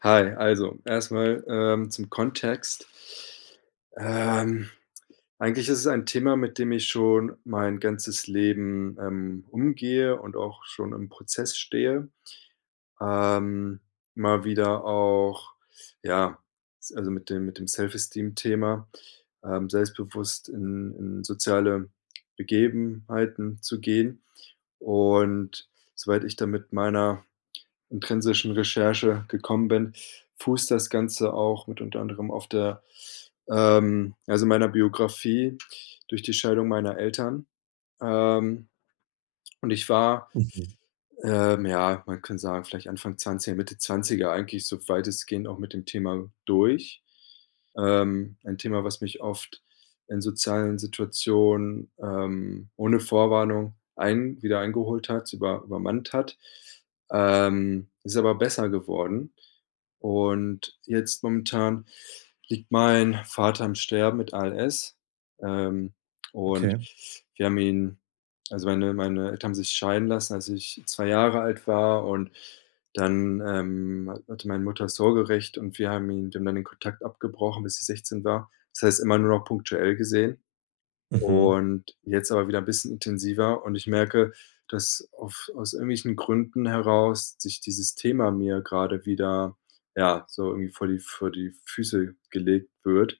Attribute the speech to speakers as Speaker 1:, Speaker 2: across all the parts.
Speaker 1: Hi, also, erstmal, ähm, zum Kontext. Ähm, eigentlich ist es ein Thema, mit dem ich schon mein ganzes Leben, ähm, umgehe und auch schon im Prozess stehe. Ähm, mal wieder auch ja, s also, mit dem mit dem Self-Esteem Thema, ähm, selbstbewusst in in soziale Begebenheiten zu gehen. Und soweit ich dann mit meiner intrinsischen Recherche gekommen bin, fußt das Ganze auch mit unter anderem auf der, ähm, also, meiner Biografie durch die Scheidung meiner Eltern. Ähm, und ich war,
Speaker 2: Mhm.
Speaker 1: ähm, ja, man kann sagen, vielleicht Anfang 20, Mitte 20er eigentlich so weitestgehend auch mit dem Thema durch. Ähm, ein Thema, was mich oft in sozialen Situationen, ähm, ohne Vorwarnung ein wieder eingeholt hat, über übermannt hat. Ähm, ist aber besser geworden. Und jetzt momentan liegt mein Vater im Sterben mit ALS. Ähm, und
Speaker 2: Okay.
Speaker 1: wir haben ihn, also, meine meine Eltern haben sich scheiden lassen, als ich 2 Jahre alt war und dann, ähm, ha hatte meine Mutter das Sorgerecht und wir haben ihn dann den Kontakt abgebrochen, bis ich 16 war. Das heißt immer nur noch punktuell gesehen
Speaker 2: Mhm.
Speaker 1: und jetzt aber wieder 'n bisschen intensiver und ich merke, dass auf aus irgendwelchen Gründen heraus sich dieses Thema mir gerade wieder, ja, so irgendwie vor die vor die Füße gelegt wird.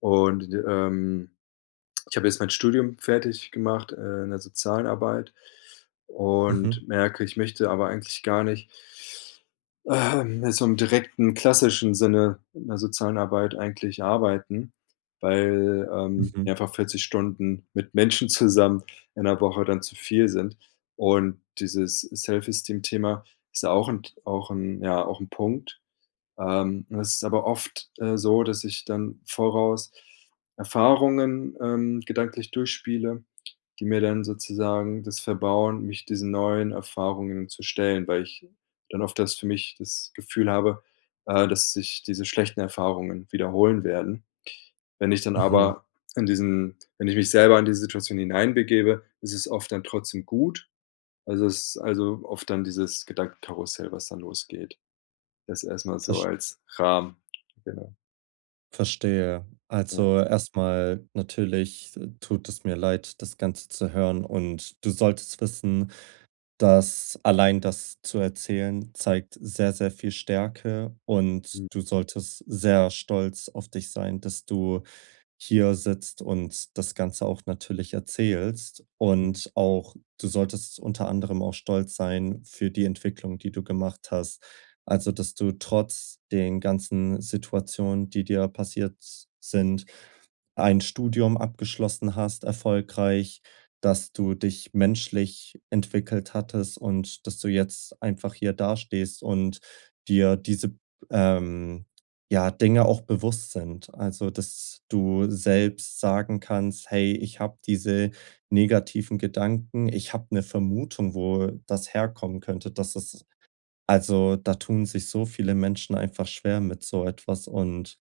Speaker 1: Und, ähm, ich habe jetzt mein Studium fertig gemacht, äh, in der sozialen Arbeit
Speaker 2: Mhm.
Speaker 1: und merke, ich möchte aber eigentlich gar nicht ähm so im direkten klassischen Sinne in der sozialen Arbeit eigentlich arbeiten, weil, ähm, mir
Speaker 2: Mhm.
Speaker 1: einfach 40 Stunden mit Menschen zusammen in der Woche dann zu viel sind. Und dieses Self-Esteem Thema ist ja auch 'n T auch 'n ja, auch 'n Punkt. Ähm, es ist aber oft, äh, so, dass ich dann voraus Erfahrungen, ähm, gedanklich durchspiele, die mir dann sozusagen das verbauen, mich diesen neuen Erfahrungen zu stellen, weil ich dann oft das für mich das Gefühl habe, äh, dass sich diese schlechten Erfahrungen wiederholen werden. Wenn ich dann
Speaker 2: Mhm.
Speaker 1: aber in diesen wenn ich mich selber in diese Situation hineinbegebe, ist es oft dann trotzdem gut. Also, es also, oft dann dieses Gedankenkarussell, was dann losgeht. Das erstmal so
Speaker 2: Verst
Speaker 1: als Rahmen. Genau.
Speaker 2: Verstehe.
Speaker 1: Ja.
Speaker 2: Also, erstmal: Natürlich, äh, tut es mir leid, das Ganze zu hören. Und du solltest wissen, dass allein das zu erzählen zeigt sehr, sehr viel Stärke und
Speaker 1: Hm.
Speaker 2: du solltest sehr stolz auf dich sein, dass du hier sitzt und das Ganze auch natürlich erzählst.
Speaker 1: Mhm.
Speaker 2: Und auch du solltest unter anderem auch stolz sein für die Entwicklung, die du gemacht hast. Also, dass du trotz den ganzen Situationen, die dir passiert sind, ein Studium abgeschlossen hast, erfolgreich, dass du dich menschlich entwickelt hattest und dass du jetzt einfach hier dastehst und dir diese, b ähm, ja Dinge auch bewusst sind. Also, dass du selbst sagen kannst: „Hey, ich habe diese negativen Gedanken. Ich habe 'ne Vermutung, wo, äh, das herkommen könnte." Dass das also, da tun sich so viele Menschen einfach schwer mit so etwas und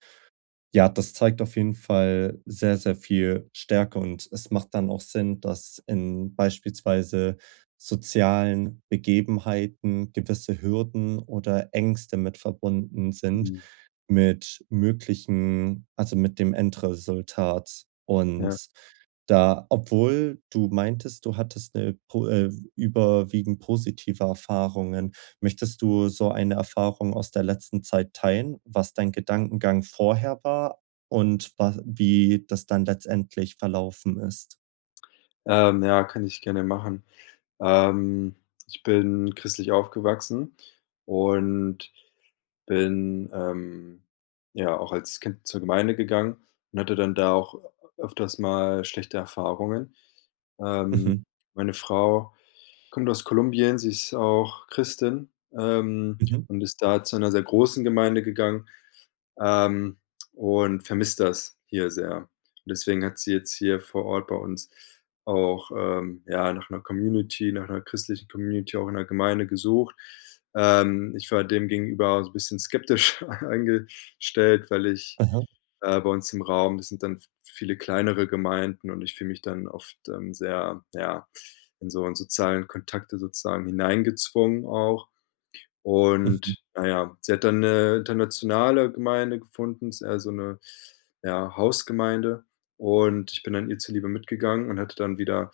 Speaker 2: ja, das zeigt auf jeden Fall sehr, sehr viel Stärke. Und es macht dann auch Sinn, dass in beispielsweise sozialen Begebenheiten gewisse Hürden oder Ängste mit verbunden sind,
Speaker 1: Mhm.
Speaker 2: mit möglichen also, mit dem Endresultat
Speaker 1: Ja.
Speaker 2: und da obwohl du meintest, du hattest 'ne po, äh, überwiegend positive Erfahrungen. Möchtest du so eine Erfahrung aus der letzten Zeit teilen? Was dein Gedankengang vorher war und was wie das dann letztendlich verlaufen ist?
Speaker 1: Ähm, ja, kann ich gerne machen. Ähm, ich bin christlich aufgewachsen und bin, ähm, ja, auch als Kind zur Gemeinde gegangen und hatte dann da auch öfters mal schlechte Erfahrungen. Ähm,
Speaker 2: Mhm.
Speaker 1: meine Frau kommt aus Kolumbien, sie ist auch Christin, ähm,
Speaker 2: Mhm.
Speaker 1: und ist da zu 'ner sehr großen Gemeinde gegangen, ähm, und vermisst das hier sehr. Deswegen hat sie jetzt hier vor Ort bei uns auch, ähm, ja, nach 'ner Community, nach 'ner christlichen Community auch in 'ner Gemeinde gesucht. Ähm, ich war dem gegenüber so bisschen skeptisch eingestellt, weil ich
Speaker 2: Mhm.
Speaker 1: äh, bei uns im Raum das sind dann v viele kleinere Gemeinden, und ich fühle mich dann oft, ähm, sehr, ja, in so sozialen Kontakte sozusagen hineingezwungen auch.
Speaker 2: Mhm.
Speaker 1: Und, na ja, sie hat dann 'ne internationale Gemeinde gefunden, ist eher so 'ne ja, Hausgemeinde und ich bin dann ihr zuliebe mitgegangen und hatte dann wieder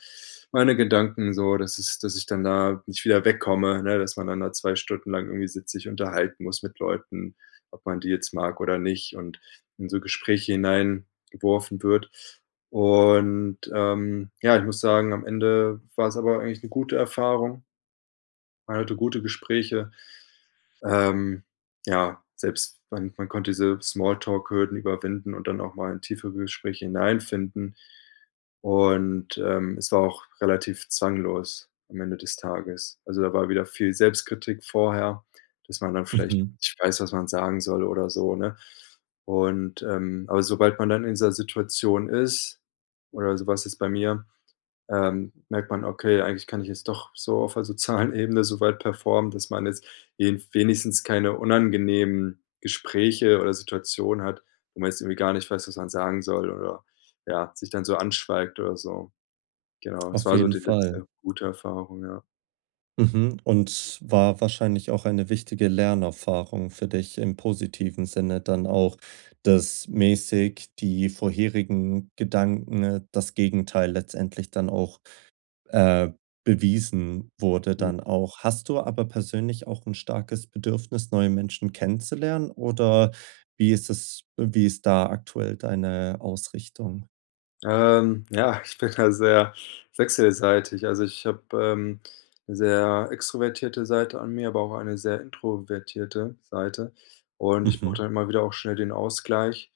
Speaker 1: meine Gedanken so, dass es dass ich dann da nicht wieder wegkomme, ne? Dass man dann da 2 Stunden lang irgendwie sitzt, sich unterhalten muss mit Leuten, ob man die jetzt mag oder nicht und in so Gespräche hineingeworfen wird. Und, ähm, ja, ich muss sagen, am Ende war es aber eigentlich 'ne gute Erfahrung. Man hatte gute Gespräche. Ähm, ja, selbst man man konnte diese Small-Talk-Hürden überwinden und dann auch mal in tiefere Gespräche hineinfinden. Und, ähm, es war auch relativ zwanglos am Ende des Tages. Also da war wieder viel Selbstkritik vorher, dass man dann vielleicht
Speaker 2: Mhm.
Speaker 1: nicht weiß, was man sagen soll oder so, ne? Und, ähm aber sobald man dann in dieser Situation ist, oder so war's jetzt bei mir, ähm, merkt man: „Okay, eigentlich kann ich es doch, so auf 'ner sozialen Ebene so weit performen, dass man jetzt wen wenigstens keine unangenehmen Gespräche oder Situationen hat, wo man jetzt irgendwie gar nicht weiß, was man sagen soll, oder, ja, sich dann so anschweigt oder so.“ Genau, das
Speaker 2: Auf
Speaker 1: war so
Speaker 2: jeden
Speaker 1: die
Speaker 2: Fall.
Speaker 1: letzte gute Erfahrung, ja.
Speaker 2: Mhm. Und war wahrscheinlich auch eine wichtige Lernerfahrung für dich im positiven Sinne dann auch, dass mäßig die vorherigen Gedanken, äh, das Gegenteil letztendlich dann auch, äh, bewiesen wurde,
Speaker 1: Mhm.
Speaker 2: dann auch. Hast du aber persönlich auch 'n starkes Bedürfnis, neue Menschen kennenzulernen, oder wie ist das wie ist da aktuell deine Ausrichtung?
Speaker 1: Ähm, ja, ich bin da sehr wechselseitig. Also, ich habe, ähm, sehr extrovertierte Seite an mir, aber auch eine sehr introvertierte Seite und ich brauche
Speaker 2: Mhm.
Speaker 1: dann immer wieder auch schnell den Ausgleich,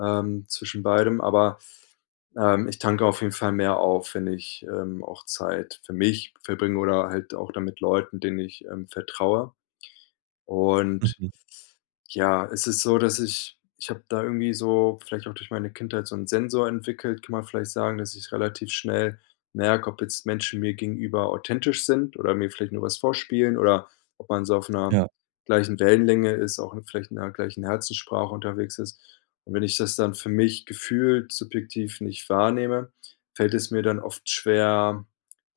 Speaker 1: ähm, zwischen beidem, aber, ähm, ich tanke auf jeden Fall mehr auf, wenn ich, ähm, auch Zeit für mich verbringe oder halt auch dann mit Leuten, denen ich, ähm, vertraue. Und,
Speaker 2: Mhm.
Speaker 1: ja, es ist so, dass ich ich habe da irgendwie so, vielleicht auch durch meine Kindheit, so 'n Sensor entwickelt, kann man vielleicht sagen, dass ich relativ schnell merke, ob jetzt Menschen mir gegenüber authentisch sind oder mir vielleicht nur was vorspielen oder ob man so auf 'ner
Speaker 2: Ja.
Speaker 1: gleichen Wellenlänge ist, auch vielleicht in der gleichen Herzenssprache unterwegs ist. Und wenn ich das dann für mich gefühlt subjektiv nicht wahrnehme, fällt es mir dann oft schwer,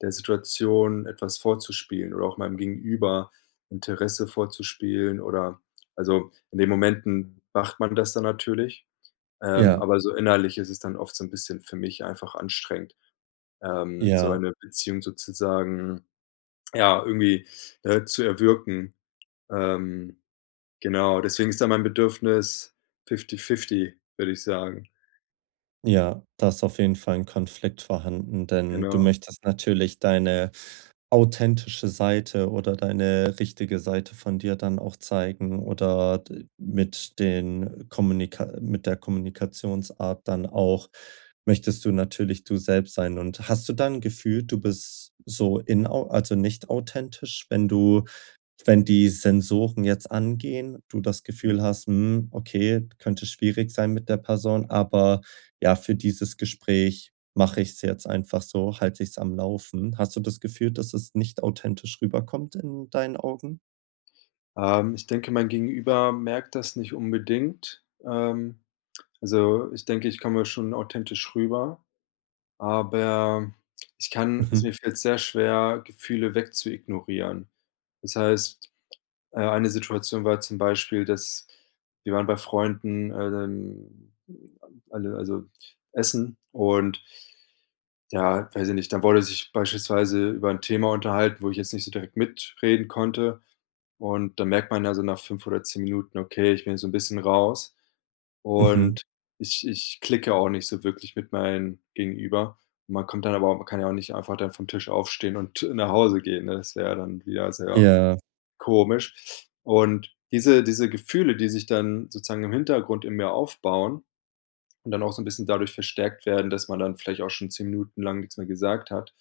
Speaker 1: der Situation etwas vorzuspielen oder auch meinem Gegenüber Interesse vorzuspielen, oder also, in den Momenten macht man das dann natürlich, ähm,
Speaker 2: Ja.
Speaker 1: aber so innerlich ist es dann oft so 'n bisschen für mich einfach anstrengend, ähm, so
Speaker 2: Ja.
Speaker 1: eine Beziehung sozusagen ja, irgendwie, äh, zu erwirken. Ähm, genau, deswegen ist da mein Bedürfnis fifty fifty würde ich sagen.
Speaker 2: Ja, da ist auf jeden Fall 'n Konflikt vorhanden, denn du
Speaker 1: Genau.
Speaker 2: möchtest natürlich deine authentische Seite oder deine richtige Seite von dir dann auch zeigen oder d mit den Kommunika mit der Kommunikationsart dann auch möchtest du natürlich du selbst sein. Und hast du da 'n Gefühl, du bist so inau also nicht authentisch, wenn du wenn die Sensoren jetzt angehen, du das Gefühl
Speaker 1: Mhm.
Speaker 2: hast: „Hm, okay, könnte schwierig sein mit der Person, aber ja, für dieses Gespräch mache ich's jetzt einfach so, halte ich's am Laufen.“ Hast du das Gefühl, dass es nicht authentisch rüberkommt in deinen Augen?
Speaker 1: Ähm, ich denke, mein Gegenüber merkt das nicht unbedingt. Ähm, also ich denke, ich komme schon authentisch rüber, aber ich kann also
Speaker 2: Mhm.
Speaker 1: mir fällt's sehr schwer, Gefühle weg zu ignorieren. Das heißt, äh eine Situation war zum Beispiel, dass wir waren bei Freunden, ähm, m m alle also, Essen und ja, weiß ich nicht, dann wurde sich beispielsweise über 'n Thema unterhalten, wo ich jetzt nicht so direkt mitreden konnte. Und dann merkt man ja so nach 5 oder 10 Minuten: „Okay, ich bin jetzt so 'n bisschen raus
Speaker 2: Mhm.
Speaker 1: und ich ich klicke auch nicht so wirklich mit meinen Gegenüber.“ Man kommt dann aber auch man kann ja auch nicht einfach dann vom Tisch aufstehen und nach Hause gehen, ne, das wäre dann wieder sehr
Speaker 2: Ja.
Speaker 1: komisch. Und diese diese Gefühle, die sich dann sozusagen im Hintergrund in mir aufbauen und dann auch so 'n bisschen dadurch verstärkt werden, dass man dann vielleicht auch schon 10 Minuten lang nix mehr gesagt hat,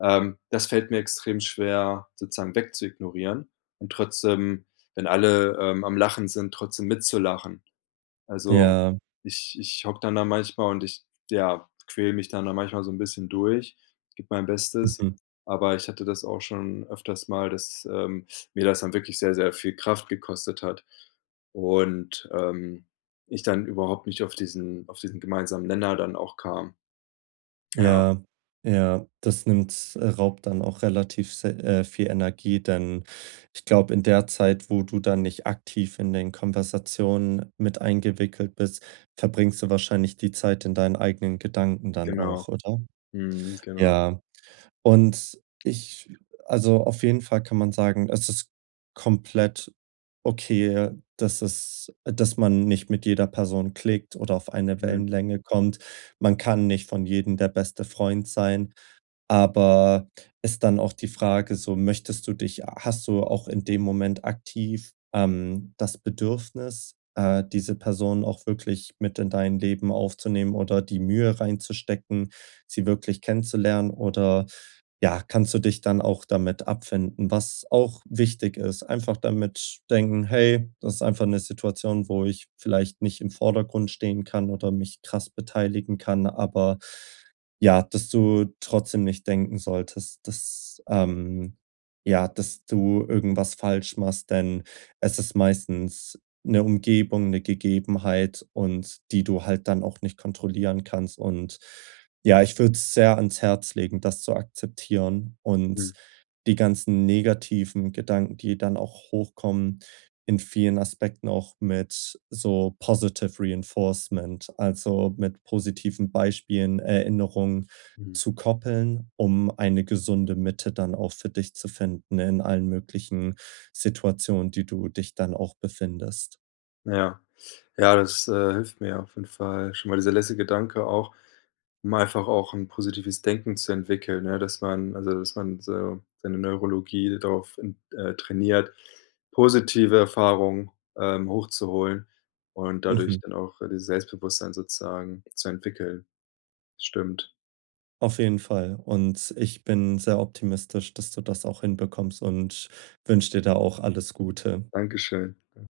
Speaker 1: ähm, das fällt mir extrem schwer, sozusagen weg zu ignorieren und trotzdem, wenn alle, ähm, am Lachen sind, trotzdem mit zu lachen. Also
Speaker 2: Ja.
Speaker 1: ich ich hocke dann da manchmal und ich, ja, quäle mich dann da manchmal so 'n bisschen durch, gebe mein Bestes,
Speaker 2: Mhm.
Speaker 1: aber ich hatte das auch schon öfters mal, dass, ähm, mir das dann wirklich sehr, sehr viel Kraft gekostet hat und, ähm, ich dann überhaupt nicht auf diesen auf diesen gemeinsamen Nenner dann auch kam. Ja.
Speaker 2: Ja, ja, das nimmt äh, raubt dann auch relativ s äh, viel Energie, denn ich glaube, in der Zeit, wo du da nicht aktiv in den Konversationen mit eingewickelt bist, verbringst du wahrscheinlich die Zeit in deinen eigenen Gedanken dann
Speaker 1: Genau.
Speaker 2: auch, oder?
Speaker 1: Mhm, genau.
Speaker 2: Ja. Und ich also auf jeden Fall kann man sagen, es ist komplett okay, dass es dass man nicht mit jeder Person klickt oder auf eine
Speaker 1: Mhm.
Speaker 2: Wellenlänge kommt. Man kann nicht von jedem der beste Freund sein. Aber ist dann auch die Frage so, möchtest du dich h hast du auch in dem Moment aktiv, ähm, das Bedürfnis, äh, diese Person auch wirklich mit in dein Leben aufzunehmen oder die Mühe reinzustecken, sie wirklich kennenzulernen oder, ja, kannst du dich dann auch damit abfinden? Was auch wichtig ist, einfach damit denken: „Hey, das ist einfach 'ne Situation, wo ich vielleicht nicht im Vordergrund stehen kann oder mich krass beteiligen kann.“ Aber, ja, dass du trotzdem nicht denken solltest, dass ähm ja, dass du irgendwas falsch machst, denn es ist meistens 'ne Umgebung, 'ne Gegebenheit und die du halt dann auch nicht kontrollieren kannst. Und ja, ich würde es sehr ans Herz legen, das zu akzeptieren und
Speaker 1: Mhm.
Speaker 2: die ganzen negativen Gedanken, die dann auch hochkommen in vielen Aspekten auch mit so Positive-Reinforcement, also mit positiven Beispielen Erinnerungen
Speaker 1: Mhm.
Speaker 2: zu koppeln, um eine gesunde Mitte dann auch für dich zu finden in allen möglichen Situationen, die du dich dann auch befindest.
Speaker 1: Ja. Ja, das, äh, hilft mir auf jeden Fall schon mal, dieser letzte Gedanke auch, um einfach auch 'n positives Denken zu entwickeln. Ja, dass man also dass man so seine Neurologie darauf, ähm, äh, trainiert, positive Erfahrung, ähm, hochzuholen und dadurch
Speaker 2: Mhm.
Speaker 1: dann auch dieses Selbstbewusstsein sozusagen zu entwickeln. Stimmt.
Speaker 2: Auf jeden Fall. Und ich bin sehr optimistisch, dass du das auch hinbekommst und wünsche dir da auch alles Gute.
Speaker 1: Dankeschön. Ja.